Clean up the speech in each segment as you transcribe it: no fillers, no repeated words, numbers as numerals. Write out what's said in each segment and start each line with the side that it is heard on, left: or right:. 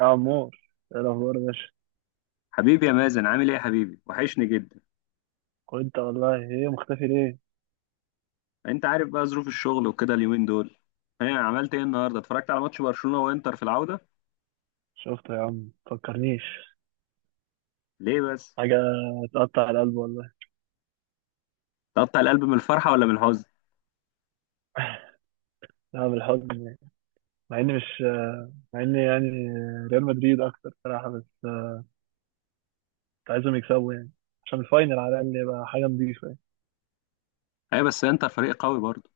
right: يا عمور، ايه الاخبار يا باشا؟
left: حبيبي يا مازن، عامل ايه يا حبيبي؟ وحشني جدا.
right: وانت والله، ايه مختفي ليه؟
left: انت عارف بقى ظروف الشغل وكده اليومين دول. عملت ايه النهارده؟ اتفرجت على ماتش برشلونة وانتر في العودة.
right: شفته يا عم، مفكرنيش
left: ليه بس؟
right: حاجه. تقطع القلب والله.
left: تقطع القلب من الفرحة ولا من الحزن؟
right: انا بالحزن. مع اني مش مع اني يعني ريال مدريد اكتر صراحه، بس كنت عايزهم يكسبوا يعني، عشان الفاينل على الاقل يبقى حاجه نضيفه يعني.
left: ايوه، بس انتر فريق قوي برضه.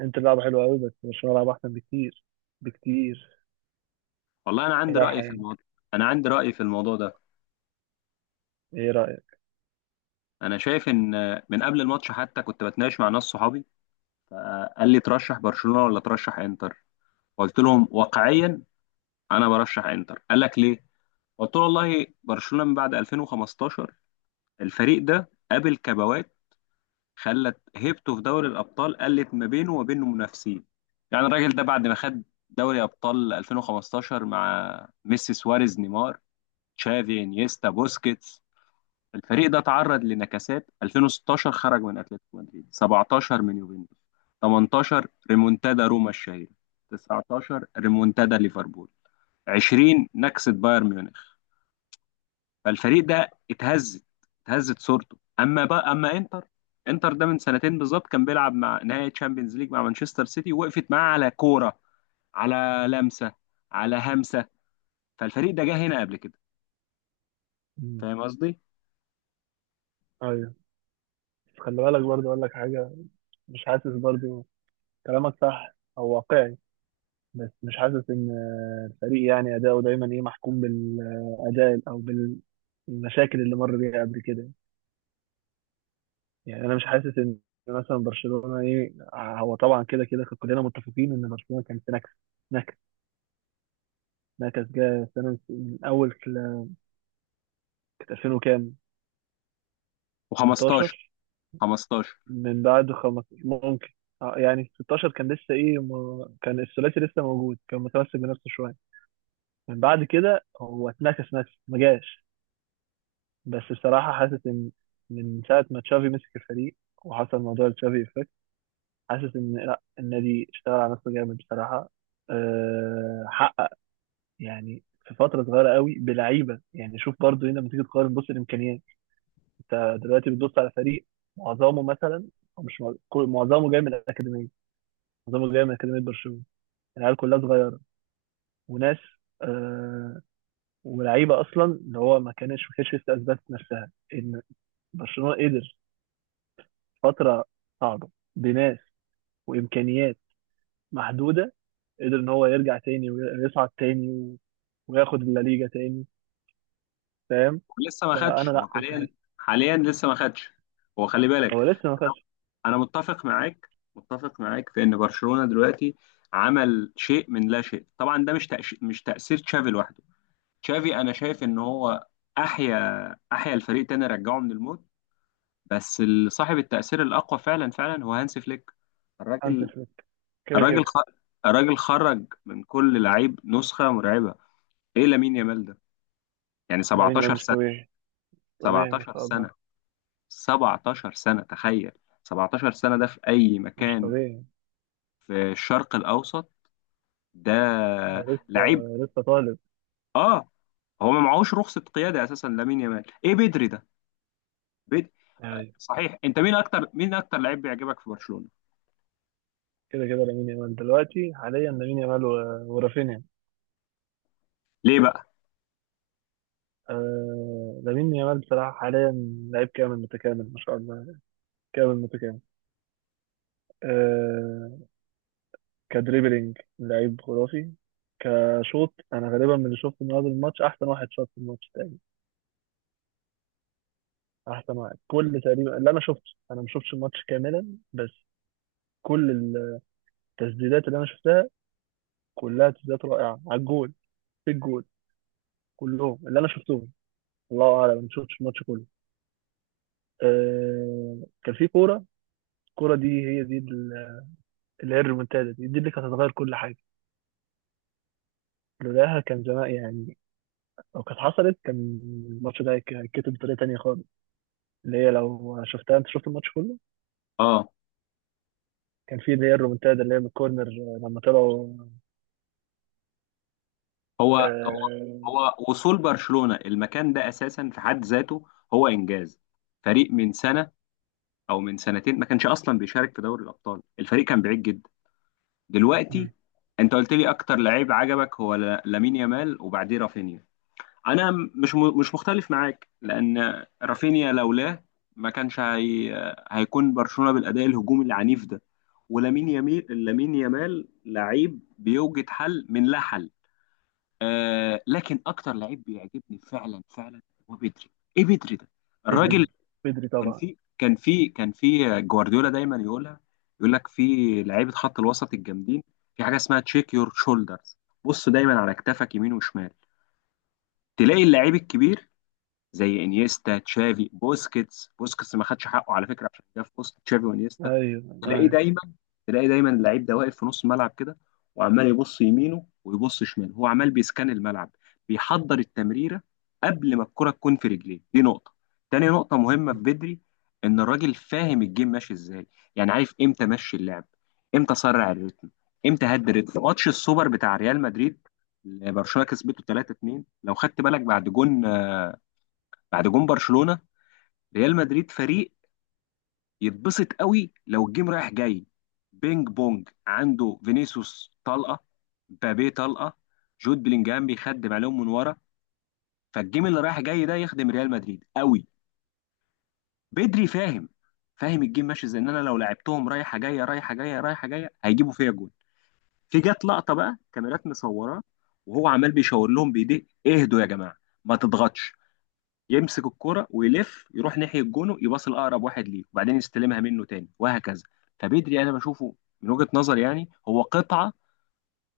right: انت لعبه حلوه قوي، بس برشلونه لعبه احسن بكتير.
left: والله انا عندي
right: صراحه
left: رأي في
right: يعني.
left: الموضوع. انا عندي رأي في الموضوع ده.
right: ايه رايك؟
left: انا شايف ان من قبل الماتش حتى كنت بتناقش مع ناس صحابي. قال لي ترشح برشلونة ولا ترشح انتر؟ قلت لهم واقعيا انا برشح انتر. قال لك ليه؟ قلت له والله برشلونة من بعد 2015 الفريق ده قابل كبوات، خلت هيبته في دوري الابطال، قلت ما بينه وما بين منافسين. يعني الراجل ده بعد ما خد دوري ابطال 2015 مع ميسي سواريز نيمار تشافي انيستا بوسكيتس، الفريق ده تعرض لنكسات. 2016 خرج من اتلتيكو مدريد، 17 من يوفنتوس، 18 ريمونتادا روما الشهيرة، 19 ريمونتادا ليفربول، 20 نكسة بايرن ميونخ. فالفريق ده اتهزت صورته. اما بقى اما انتر، انتر ده من سنتين بالظبط كان بيلعب مع نهائي تشامبيونز ليج مع مانشستر سيتي، ووقفت معاه على كوره، على لمسه، على همسه. فالفريق ده جه هنا قبل كده.
right: مم.
left: فاهم قصدي؟
right: ايوه، بس خلي بالك برضه اقول لك حاجه. مش حاسس برضه. كلامك صح او واقعي، بس مش حاسس ان الفريق يعني اداؤه دايما ايه محكوم بالاداء او بالمشاكل اللي مر بيها قبل كده. يعني انا مش حاسس ان مثلا برشلونه ايه، هو طبعا كده كده كلنا متفقين ان برشلونه كان في نكس، نكس نكس جه سنه من اول 2000 وكام،
left: و15.
right: 18،
left: 15.
right: من بعد 15 ممكن. يعني 16 كان لسه ايه، ما كان الثلاثي لسه موجود، كان متمسك بنفسه شويه. من بعد كده هو اتنكس نكس ما جاش. بس بصراحة حاسس إن من ساعة ما تشافي مسك الفريق وحصل موضوع تشافي إفكت، حاسس إن لأ، النادي اشتغل على نفسه جامد بصراحة. حقق يعني في فترة صغيرة قوي بلعيبة. يعني شوف برضو هنا لما تيجي تقارن، بص الإمكانيات. أنت دلوقتي بتبص على فريق معظمه مثلا، أو مش مع- كل- معظمه جاي من الأكاديمية، معظمه جاي من أكاديمية برشلونة. العيال كلها صغيرة وناس، أه ولعيبة أصلا اللي هو ما كانتش لسه أثبتت نفسها، إن برشلونة قدر فترة صعبة بناس وإمكانيات محدودة، قدر إن هو يرجع تاني ويصعد تاني وياخد الليجا تاني. فاهم؟
left: ولسه ما
right: فأنا
left: خدش
right: لأ،
left: هو
right: كنت
left: حاليا.
right: حاسس.
left: حاليا لسه ما خدش. هو خلي بالك،
right: هو لسه ما خدش.
left: انا متفق معاك، متفق معاك في ان برشلونة دلوقتي عمل شيء من لا شيء. طبعا ده مش تأثير تشافي لوحده. تشافي انا شايف ان هو احيا أحيا الفريق تاني، رجعه من الموت. بس صاحب التأثير الأقوى فعلا فعلا هو هانس فليك.
right: هانسي
left: الراجل،
right: فليك، كده
left: الراجل خ...
right: كده.
left: الراجل خرج من كل لعيب نسخة مرعبة. إيه لامين يامال ده؟ يعني
right: لامين يامال
left: 17
right: مش
left: سنة.
right: طبيعي، طبيعي ما
left: 17
right: شاء الله.
left: سنة. 17 سنة، تخيل. 17 سنة ده في أي
right: مش
left: مكان
right: طبيعي.
left: في الشرق الأوسط. ده
right: ده لسه،
left: لعيب.
right: لسه طالب
left: آه. هو ما معهوش رخصة قيادة أساسا لامين يامال. إيه بدري ده؟ بدري.
right: يعني.
left: صحيح أنت مين أكتر لعيب بيعجبك في برشلونة؟
right: كده كده لامين يامال دلوقتي، حاليا لامين يامال ورافينيا.
left: ليه بقى؟
right: آه، لامين يامال بصراحة حاليا لعيب كامل متكامل ما شاء الله، كامل متكامل. آه. كدريبلينج لعيب خرافي. كشوط، انا غالبا من اللي شفته من هذا الماتش، احسن واحد شاط في الماتش تقريبا، احسن واحد كل تقريبا اللي انا شفته. انا ما شفتش الماتش كاملا، بس كل التسديدات اللي انا شفتها كلها تسديدات رائعه على الجول، في الجول، كلهم اللي انا شفتهم. الله اعلم، ما شفتش الماتش كله. أه كان في كوره، الكوره دي هي دي اللي هي الريمونتادا دي، دي اللي كانت هتغير كل حاجه، لولاها كان زمان يعني. لو كانت حصلت، كان الماتش ده هيتكتب بطريقه تانيه خالص، اللي هي لو شفتها انت شفت الماتش كله.
left: اه
right: كان في اللي هي الرومنتادا اللي هي من الكورنر، لما طلعوا.
left: هو
right: آه.
left: وصول برشلونة المكان ده اساسا في حد ذاته هو انجاز. فريق من سنة او من سنتين ما كانش اصلا بيشارك في دوري الابطال، الفريق كان بعيد جدا. دلوقتي
right: مم.
left: انت قلت لي اكتر لعيب عجبك هو لامين يامال وبعديه رافينيا. انا مش مختلف معاك لان رافينيا لولاه ما كانش هي... هيكون برشلونة بالاداء الهجومي العنيف ده. ولامين يامال، لامين يامال لعيب بيوجد حل من لا حل. لكن اكتر لعيب بيعجبني فعلا فعلا هو بدري. ايه بدري ده؟ الراجل.
right: بدري، بدري طبعا.
left: كان في جوارديولا دايما يقولها. يقول لك في لعيبه خط الوسط الجامدين في حاجه اسمها تشيك يور شولدرز. بص دايما على كتافك يمين وشمال، تلاقي اللعيب الكبير زي انيستا تشافي بوسكيتس. بوسكيتس ما خدش حقه على فكره عشان جه في وسط تشافي وانيستا.
right: ايوه
left: تلاقيه
right: ايوه.
left: دايما تلاقي دايما اللعيب ده واقف في نص الملعب كده، وعمال يبص يمينه ويبص شماله. هو عمال بيسكان الملعب، بيحضر التمريره قبل ما الكره تكون في رجليه. دي نقطه. تاني نقطه مهمه في بدري، ان الراجل فاهم الجيم ماشي ازاي. يعني عارف امتى مشي اللعب، امتى سرع الريتم، امتى هدي الريتم. ماتش السوبر بتاع ريال مدريد اللي برشلونه كسبته 3-2، لو خدت بالك بعد جون، بعد جون برشلونه، ريال مدريد فريق يتبسط قوي لو الجيم رايح جاي، بينج بونج، عنده فينيسيوس طلقه، مبابي طلقه، جود بلينجهام بيخدم عليهم من ورا. فالجيم اللي رايح جاي ده يخدم ريال مدريد قوي. بدري فاهم، فاهم الجيم ماشي ازاي، ان انا لو لعبتهم رايحه جايه رايحه جايه رايحه جايه هيجيبوا فيا جون. في جت لقطه بقى كاميرات مصوراه وهو عمال بيشاور لهم بايديه: اهدوا يا جماعه، ما تضغطش. يمسك الكرة ويلف يروح ناحية جونه، يباص لأقرب واحد ليه، وبعدين يستلمها منه تاني، وهكذا. فبدري أنا بشوفه من وجهة نظري يعني هو قطعة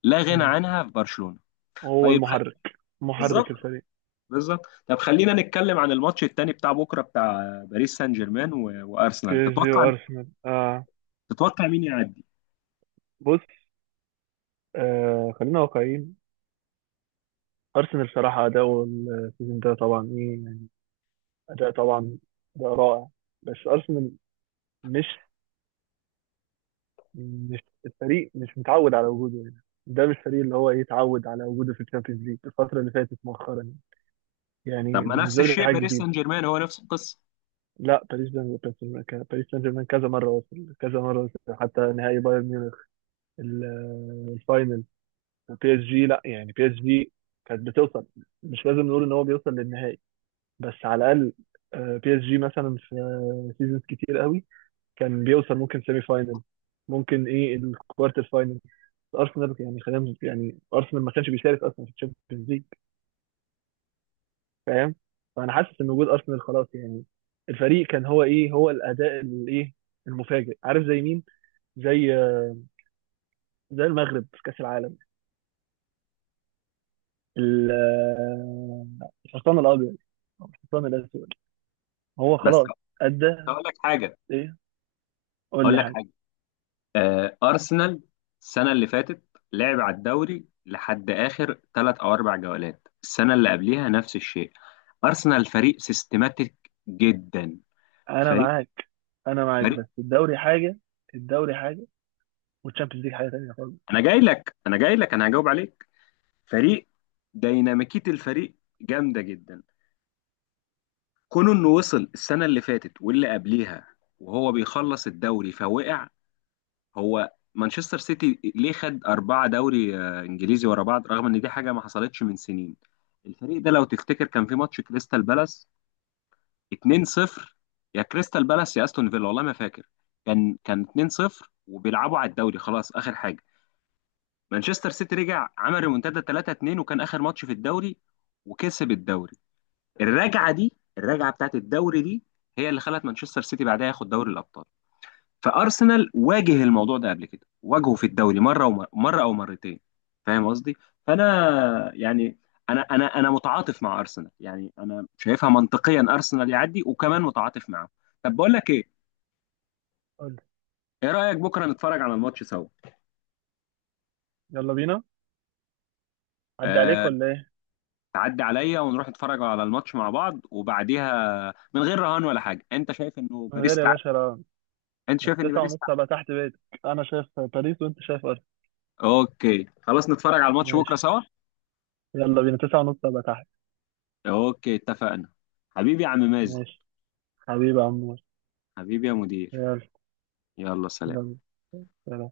left: لا غنى
right: مم.
left: عنها في برشلونة.
right: وهو
left: طيب خ...
right: المحرك، محرك
left: بالظبط،
right: الفريق.
left: بالظبط. طب خلينا نتكلم عن الماتش التاني بتاع بكرة بتاع باريس سان جيرمان
right: بي
left: وأرسنال.
right: اس جي
left: تتوقع،
right: وارسنال، اه.
left: تتوقع مين يعدي؟
right: بص، خلينا واقعيين. ارسنال صراحه اداؤه السيزون ده طبعا ايه يعني، اداء طبعا، اداء رائع. بس ارسنال مش مش الفريق مش متعود على وجوده هنا. ده مش فريق اللي هو ايه اتعود على وجوده في الشامبيونز ليج الفتره اللي فاتت مؤخرا.
left: طب
right: يعني
left: ما نفس
right: بالنسبه لي دي
left: الشيء
right: حاجه
left: باريس
right: جديده.
left: سان جيرمان هو نفس القصة؟
right: لا، باريس سان جيرمان كذا مره وصل، كذا مره وصل حتى نهائي بايرن ميونخ، الفاينل. بي اس جي لا يعني، بي اس جي كانت بتوصل. مش لازم نقول ان هو بيوصل للنهائي، بس على الاقل آه، بي اس جي مثلا في سيزونز كتير قوي كان بيوصل ممكن سيمي فاينل، ممكن ايه الكوارتر فاينل. ارسنال يعني خلينا يعني، ارسنال ما كانش بيشارك اصلا في الشامبيونز ليج. فاهم؟ فانا حاسس ان وجود ارسنال خلاص يعني الفريق كان هو ايه، هو الاداء الايه المفاجئ. عارف زي مين؟ زي زي المغرب في كاس العالم، ال- آه، الحصان الابيض أو الحصان الاسود. هو
left: بس
right: خلاص ادى.
left: هقول لك حاجة،
right: ايه؟ قول
left: هقول
right: لي
left: لك
right: حاجه.
left: حاجة. أرسنال السنة اللي فاتت لعب على الدوري لحد آخر 3 أو 4 جولات، السنة اللي قبليها نفس الشيء. أرسنال فريق سيستماتيك جدا.
right: انا
left: فريق،
right: معاك، انا معاك
left: فريق.
right: بس الدوري حاجه، الدوري حاجه، والتشامبيونز ليج حاجه تانيه خالص.
left: أنا جاي لك، أنا جاي لك، أنا هجاوب عليك. فريق ديناميكية الفريق جامدة جدا. كونه إنه وصل السنة اللي فاتت واللي قبليها وهو بيخلص الدوري فوقع. هو مانشستر سيتي ليه خد 4 دوري إنجليزي ورا بعض رغم إن دي حاجة ما حصلتش من سنين؟ الفريق ده لو تفتكر كان في ماتش كريستال بالاس 2-0، يا كريستال بالاس يا أستون فيلا والله ما فاكر، كان 2-0 وبيلعبوا على الدوري خلاص آخر حاجة. مانشستر سيتي رجع عمل ريمونتادا 3-2 وكان آخر ماتش في الدوري وكسب الدوري. الرجعة دي، الرجعة بتاعت الدوري دي، هي اللي خلت مانشستر سيتي بعدها ياخد دوري الأبطال. فارسنال واجه الموضوع ده قبل كده، واجهه في الدوري مره ومره، مره او مرتين. فاهم قصدي؟ فانا يعني انا متعاطف مع ارسنال، يعني انا شايفها منطقيا ارسنال يعدي، وكمان متعاطف معاه. طب بقول لك ايه؟
right: قول لي.
left: ايه رايك بكره نتفرج على الماتش سوا؟
right: يلا بينا. عدي عليك
left: أه،
right: ولا ايه؟
left: تعدي عليا ونروح نتفرج على الماتش مع بعض، وبعديها من غير رهان ولا حاجه. انت شايف انه
right: من
left: باريس
right: غير يا
left: تعدي؟
right: باشا، لا.
left: انت
right: بس
left: شايف ان
right: تسعة
left: باريس
right: ونص
left: تعدي؟
right: هبقى تحت بيتك. انا شايف باريس، وانت شايف ارسنال.
left: اوكي خلاص، نتفرج على الماتش بكره
right: ماشي.
left: سوا.
right: يلا بينا، تسعة ونص ابقى تحت.
left: اوكي اتفقنا. حبيبي يا عم مازن.
right: ماشي. حبيبي يا عمور.
left: حبيبي يا مدير.
right: يلا.
left: يلا سلام.
right: يلا سلام.